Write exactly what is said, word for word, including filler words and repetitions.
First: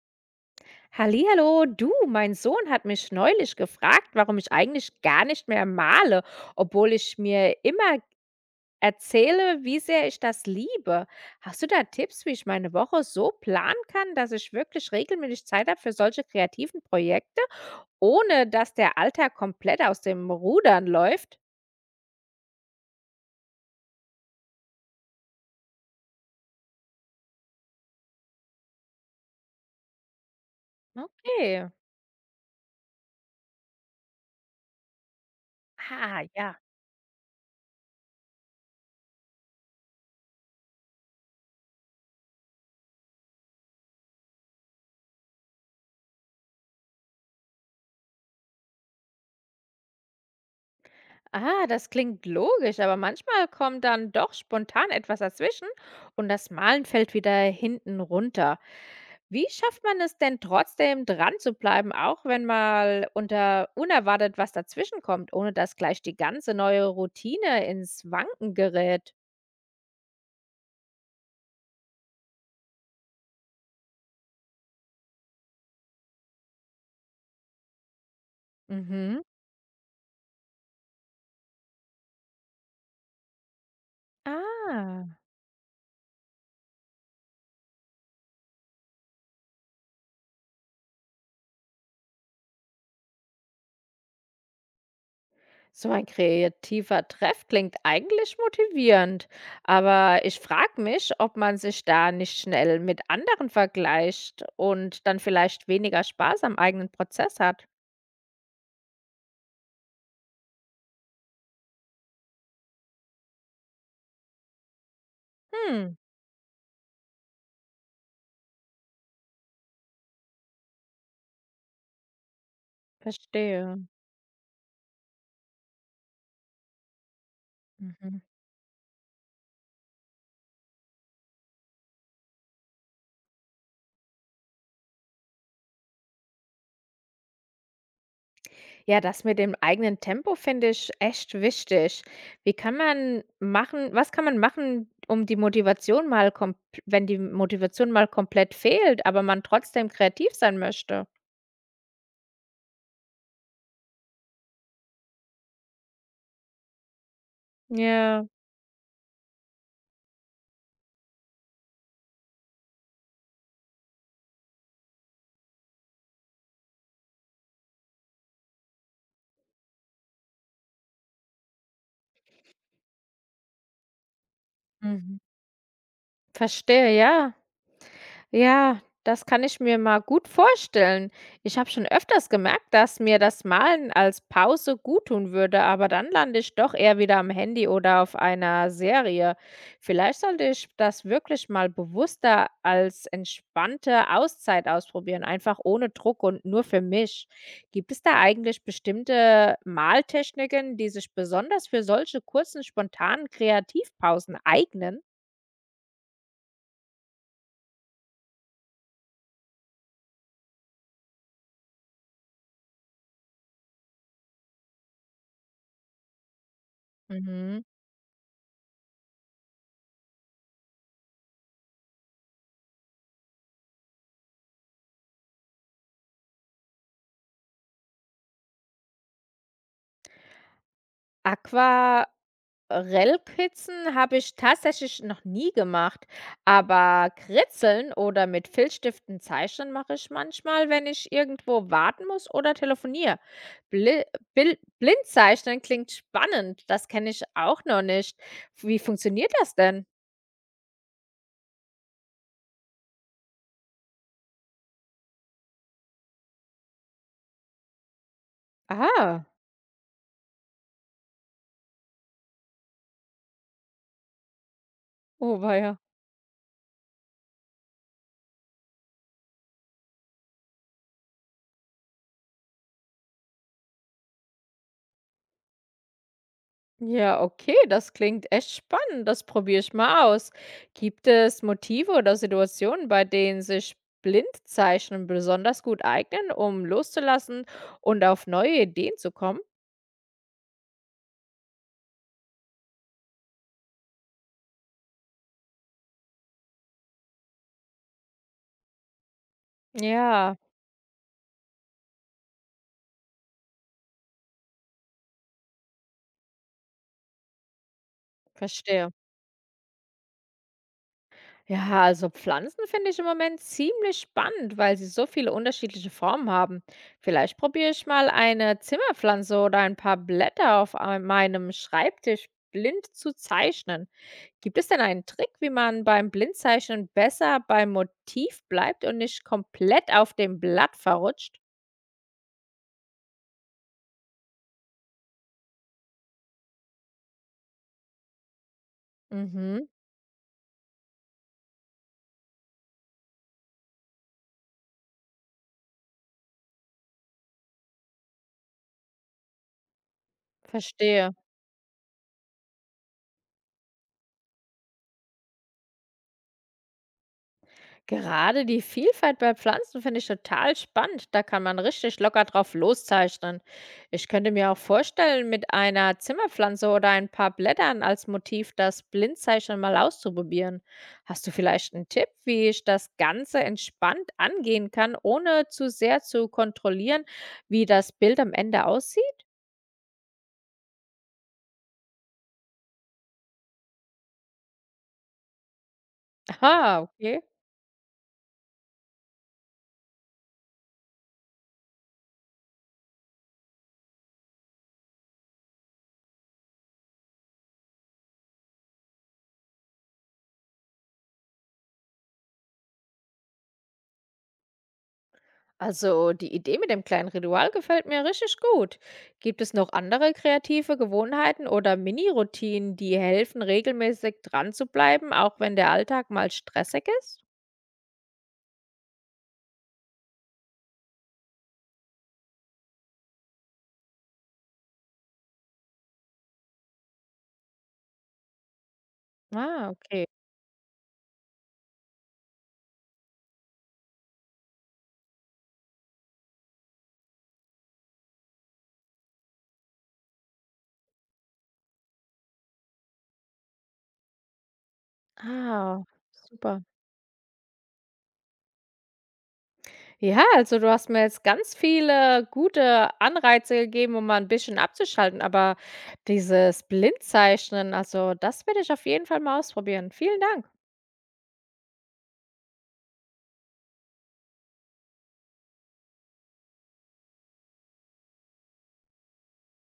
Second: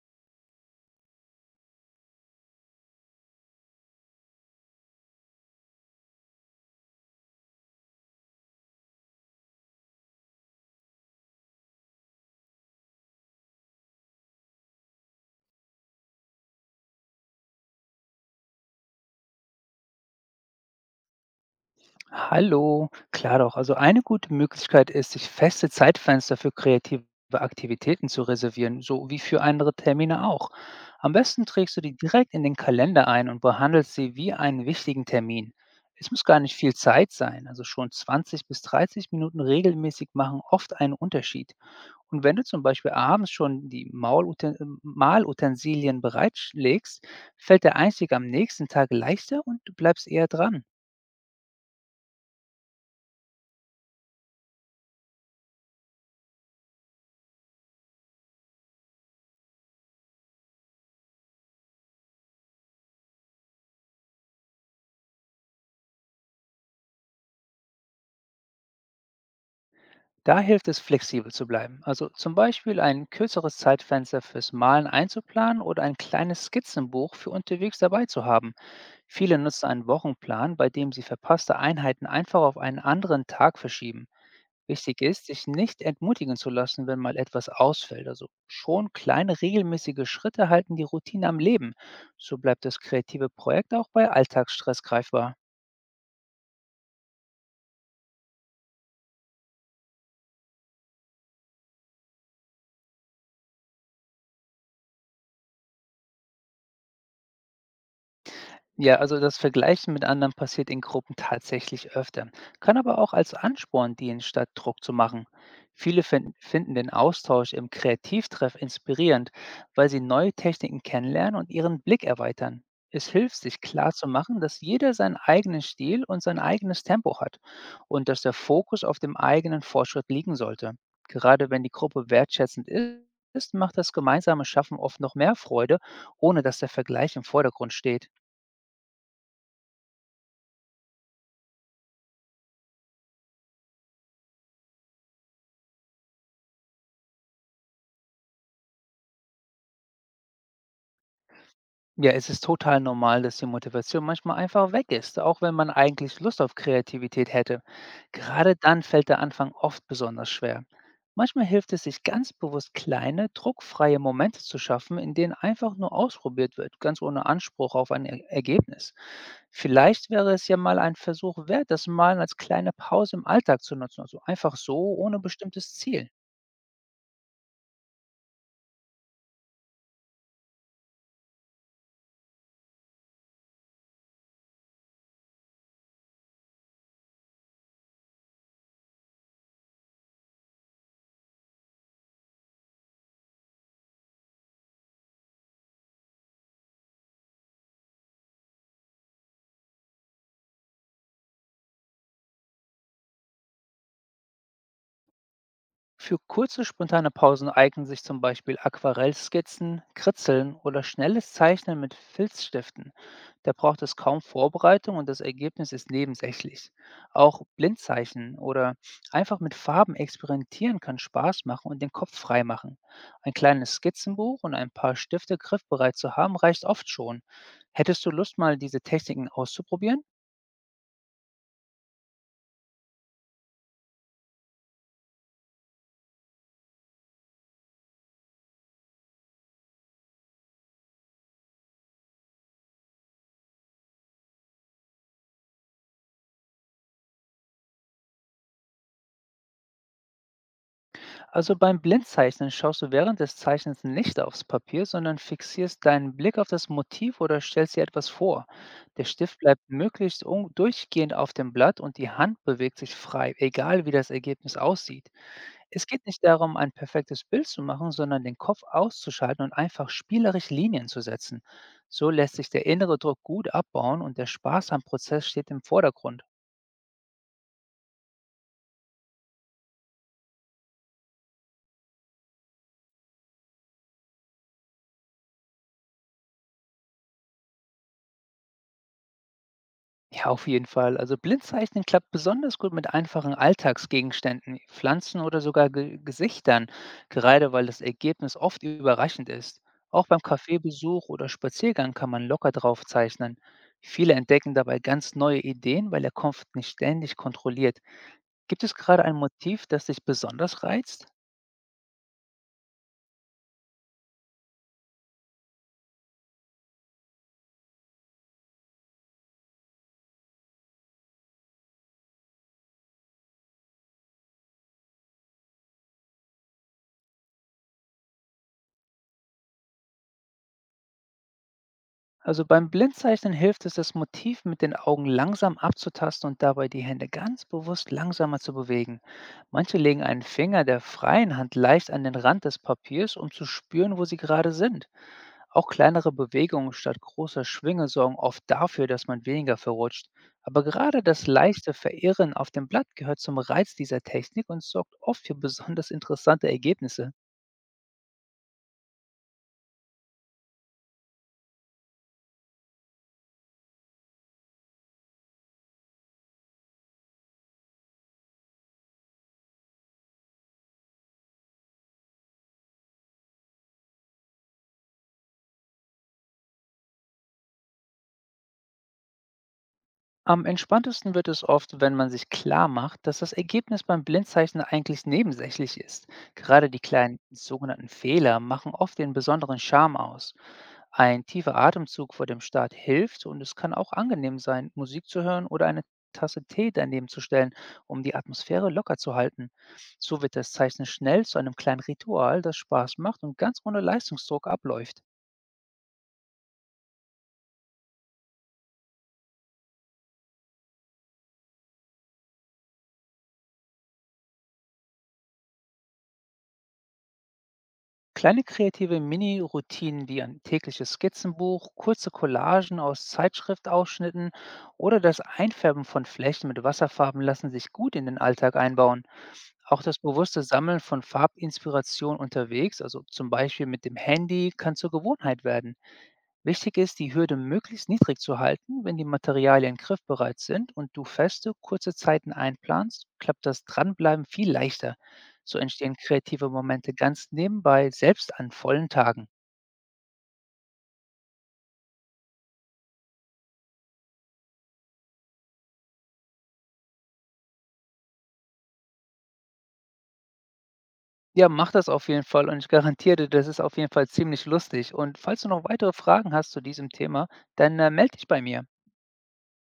Hallihallo, du, mein Sohn hat mich neulich gefragt, warum ich eigentlich gar nicht mehr male, obwohl ich mir immer erzähle, wie sehr ich das liebe. Hast du da Tipps, wie ich meine Woche so planen kann, dass ich wirklich regelmäßig Zeit habe für solche kreativen Projekte, ohne dass der Alltag komplett aus dem Rudern läuft? Hallo, klar doch. Also eine gute Möglichkeit ist, sich feste Zeitfenster für kreative Aktivitäten zu reservieren, so wie für andere Termine auch. Am besten Okay. trägst du die direkt in den Kalender ein und behandelst sie wie einen wichtigen Termin. Es muss Ah, gar nicht ja. viel Zeit sein, also schon zwanzig bis dreißig Minuten regelmäßig machen oft einen Unterschied. Und wenn du zum Beispiel abends schon die Mauluten äh, Malutensilien bereitlegst, fällt der Einstieg am nächsten Tag leichter und du bleibst eher dran. Ah, das klingt logisch, aber manchmal kommt dann doch spontan etwas dazwischen und das Malen fällt wieder hinten runter. Wie schafft man es denn trotzdem, dran zu bleiben, auch wenn mal unter unerwartet was dazwischenkommt, ohne dass gleich die ganze neue Routine ins Wanken gerät? Da hilft es, flexibel zu bleiben. Also zum Beispiel ein kürzeres Zeitfenster fürs Malen einzuplanen oder ein kleines Skizzenbuch für unterwegs dabei zu haben. Mhm. Viele nutzen einen Wochenplan, bei dem sie verpasste Einheiten einfach auf einen anderen Tag verschieben. Wichtig Ah, ist, sich nicht entmutigen zu lassen, wenn mal etwas ausfällt. Also schon kleine regelmäßige Schritte halten die Routine am Leben. So bleibt das kreative Projekt auch bei Alltagsstress greifbar. so ein kreativer Treff klingt eigentlich motivierend, aber ich frage mich, ob man sich da nicht schnell mit anderen vergleicht und dann vielleicht weniger Spaß am eigenen Prozess hat. Ja, also das Vergleichen mit anderen passiert in Gruppen tatsächlich öfter, kann aber auch als Ansporn dienen, statt Druck zu machen. Hm, Viele fin- finden den Austausch im Kreativtreff inspirierend, weil sie neue Techniken kennenlernen und ihren Blick erweitern. Es hilft, sich verstehe. klar zu machen, dass jeder seinen eigenen Stil und sein eigenes Tempo hat und dass Mhm. der Fokus auf dem eigenen Fortschritt liegen sollte. Gerade wenn die Gruppe wertschätzend ist, macht das gemeinsame Schaffen oft noch mehr Freude, ohne dass der Vergleich im Vordergrund steht. Ja, das mit dem eigenen Tempo finde ich echt wichtig. Wie kann man machen was kann man machen, um die Motivation mal komp wenn die Motivation mal komplett fehlt, aber man trotzdem kreativ sein möchte? Ja, es ist total normal, dass die Motivation manchmal einfach weg ist, auch wenn man eigentlich Lust auf Kreativität hätte. Ja. Gerade dann fällt der Anfang oft besonders schwer. Manchmal hilft es sich ganz bewusst kleine, druckfreie Momente zu schaffen, in denen einfach nur ausprobiert wird, ganz ohne Anspruch auf ein Er- Ergebnis. Vielleicht wäre es ja mal ein Versuch wert, das Malen als kleine Pause im Alltag zu nutzen, also einfach so, ohne Mhm. bestimmtes Ziel. Verstehe, ja. Ja, das kann ich mir mal gut vorstellen. Ich habe schon öfters gemerkt, dass mir das Malen als Pause gut tun würde, aber dann lande ich doch eher wieder am Handy oder auf einer Serie. Vielleicht sollte ich das wirklich mal bewusster als entspannte Auszeit ausprobieren, einfach ohne Druck und nur für mich. Gibt es da eigentlich bestimmte Maltechniken, die sich besonders für solche kurzen, spontanen Kreativpausen eignen? Für kurze, spontane Pausen eignen sich zum Beispiel Aquarellskizzen, Kritzeln oder schnelles Zeichnen mit Filzstiften. Da braucht es kaum Vorbereitung und das Ergebnis ist nebensächlich. Auch Mhm. Blindzeichnen oder einfach mit Farben experimentieren kann Spaß machen und den Kopf frei machen. Ein kleines Skizzenbuch und ein paar Stifte griffbereit zu haben reicht oft schon. Hättest du Lust, mal diese Techniken auszuprobieren? Aqua Rellpizzen habe ich tatsächlich noch nie gemacht, aber Kritzeln oder mit Filzstiften zeichnen mache ich manchmal, wenn ich irgendwo warten muss oder telefoniere. Bli Bil Blindzeichnen klingt spannend, das kenne ich auch noch nicht. Wie funktioniert das denn? Also beim Blindzeichnen schaust du während des Zeichnens nicht aufs Papier, sondern fixierst deinen Blick auf das Motiv oder stellst dir etwas vor. Der Ah, Stift bleibt möglichst un- durchgehend auf dem Blatt und die Hand bewegt sich frei, egal wie das Ergebnis aussieht. oh weia. Es geht nicht darum, ein perfektes Bild zu machen, sondern den Kopf auszuschalten und einfach spielerisch Linien zu setzen. So lässt sich der innere Druck gut abbauen und der Spaß am Prozess steht im Vordergrund. Ja, okay, das klingt echt spannend. Das probiere ich mal aus. Gibt es Motive oder Situationen, bei denen sich Blindzeichnen besonders gut eignen, um loszulassen und auf neue Ideen zu kommen? Ja, auf jeden Fall. Also Blindzeichnen klappt besonders gut mit einfachen Alltagsgegenständen, Pflanzen oder sogar Ge Gesichtern, gerade weil das Ergebnis oft überraschend ist. Auch beim Ja, Kaffeebesuch oder Spaziergang kann man locker drauf zeichnen. Viele entdecken dabei ganz neue Ideen, weil der Kopf nicht ständig kontrolliert. Gibt es verstehe. gerade ein Motiv, das dich besonders reizt? Ja, also Pflanzen finde ich im Moment ziemlich spannend, weil sie so viele unterschiedliche Formen haben. Vielleicht probiere ich mal eine Zimmerpflanze oder ein paar Blätter auf ein- meinem Schreibtisch blind zu zeichnen. Gibt es denn einen Trick, wie man beim Blindzeichnen besser beim Motiv bleibt und nicht komplett auf dem Blatt verrutscht? Also beim Blindzeichnen hilft es, das Motiv mit den Augen langsam abzutasten und dabei die Hände ganz bewusst langsamer zu bewegen. Mhm, Manche legen einen Finger der freien Hand leicht an den Rand des Papiers, um zu spüren, wo sie gerade sind. Auch kleinere Bewegungen statt großer Schwinge sorgen oft dafür, dass man weniger verrutscht. Aber gerade verstehe. das leichte Verirren auf dem Blatt gehört zum Reiz dieser Technik und sorgt oft für besonders interessante Ergebnisse. Gerade die Vielfalt bei Pflanzen finde ich total spannend. Da kann man richtig locker drauf loszeichnen. Ich könnte mir auch vorstellen, mit einer Zimmerpflanze oder ein paar Blättern als Motiv das Blindzeichnen mal auszuprobieren. Hast du vielleicht einen Tipp, wie ich das Ganze entspannt angehen kann, ohne zu sehr zu kontrollieren, wie das Bild am Ende aussieht? Am entspanntesten wird es oft, wenn man sich klar macht, dass das Ergebnis beim Blindzeichnen eigentlich nebensächlich ist. Gerade die Ah, kleinen okay. sogenannten Fehler machen oft den besonderen Charme aus. Ein tiefer Atemzug vor dem Start hilft und es kann auch angenehm sein, Musik zu hören oder eine Tasse Tee daneben zu stellen, um die Atmosphäre locker zu halten. So wird das Zeichnen schnell zu einem kleinen Ritual, das Spaß macht und ganz ohne Leistungsdruck abläuft. Also die Idee mit dem kleinen Ritual gefällt mir richtig gut. Gibt es noch andere kreative Gewohnheiten oder Mini-Routinen, die helfen, regelmäßig dran zu bleiben, auch wenn der Alltag mal stressig ist? Kleine kreative Mini-Routinen wie ein tägliches Skizzenbuch, kurze Collagen aus Zeitschriftausschnitten oder das Einfärben von Flächen mit Wasserfarben lassen sich gut in den Alltag einbauen. Ah, Auch das okay. bewusste Sammeln von Farbinspiration unterwegs, also zum Beispiel mit dem Handy, kann zur Gewohnheit werden. Wichtig ist, die Hürde möglichst niedrig zu halten. Wenn die Materialien griffbereit sind und du feste, kurze Zeiten einplanst, klappt das Dranbleiben viel leichter. So Ah, entstehen kreative super. Momente ganz nebenbei, selbst an vollen Tagen. Ja, also du hast mir jetzt ganz viele gute Anreize gegeben, um mal ein bisschen abzuschalten, aber dieses Blindzeichnen, also das werde ich auf jeden Fall mal ausprobieren. Vielen Dank. Ja, mach das auf jeden Fall und ich garantiere dir, das ist auf jeden Fall ziemlich lustig. Und falls du noch weitere Fragen hast zu diesem Thema, dann äh, melde dich bei mir.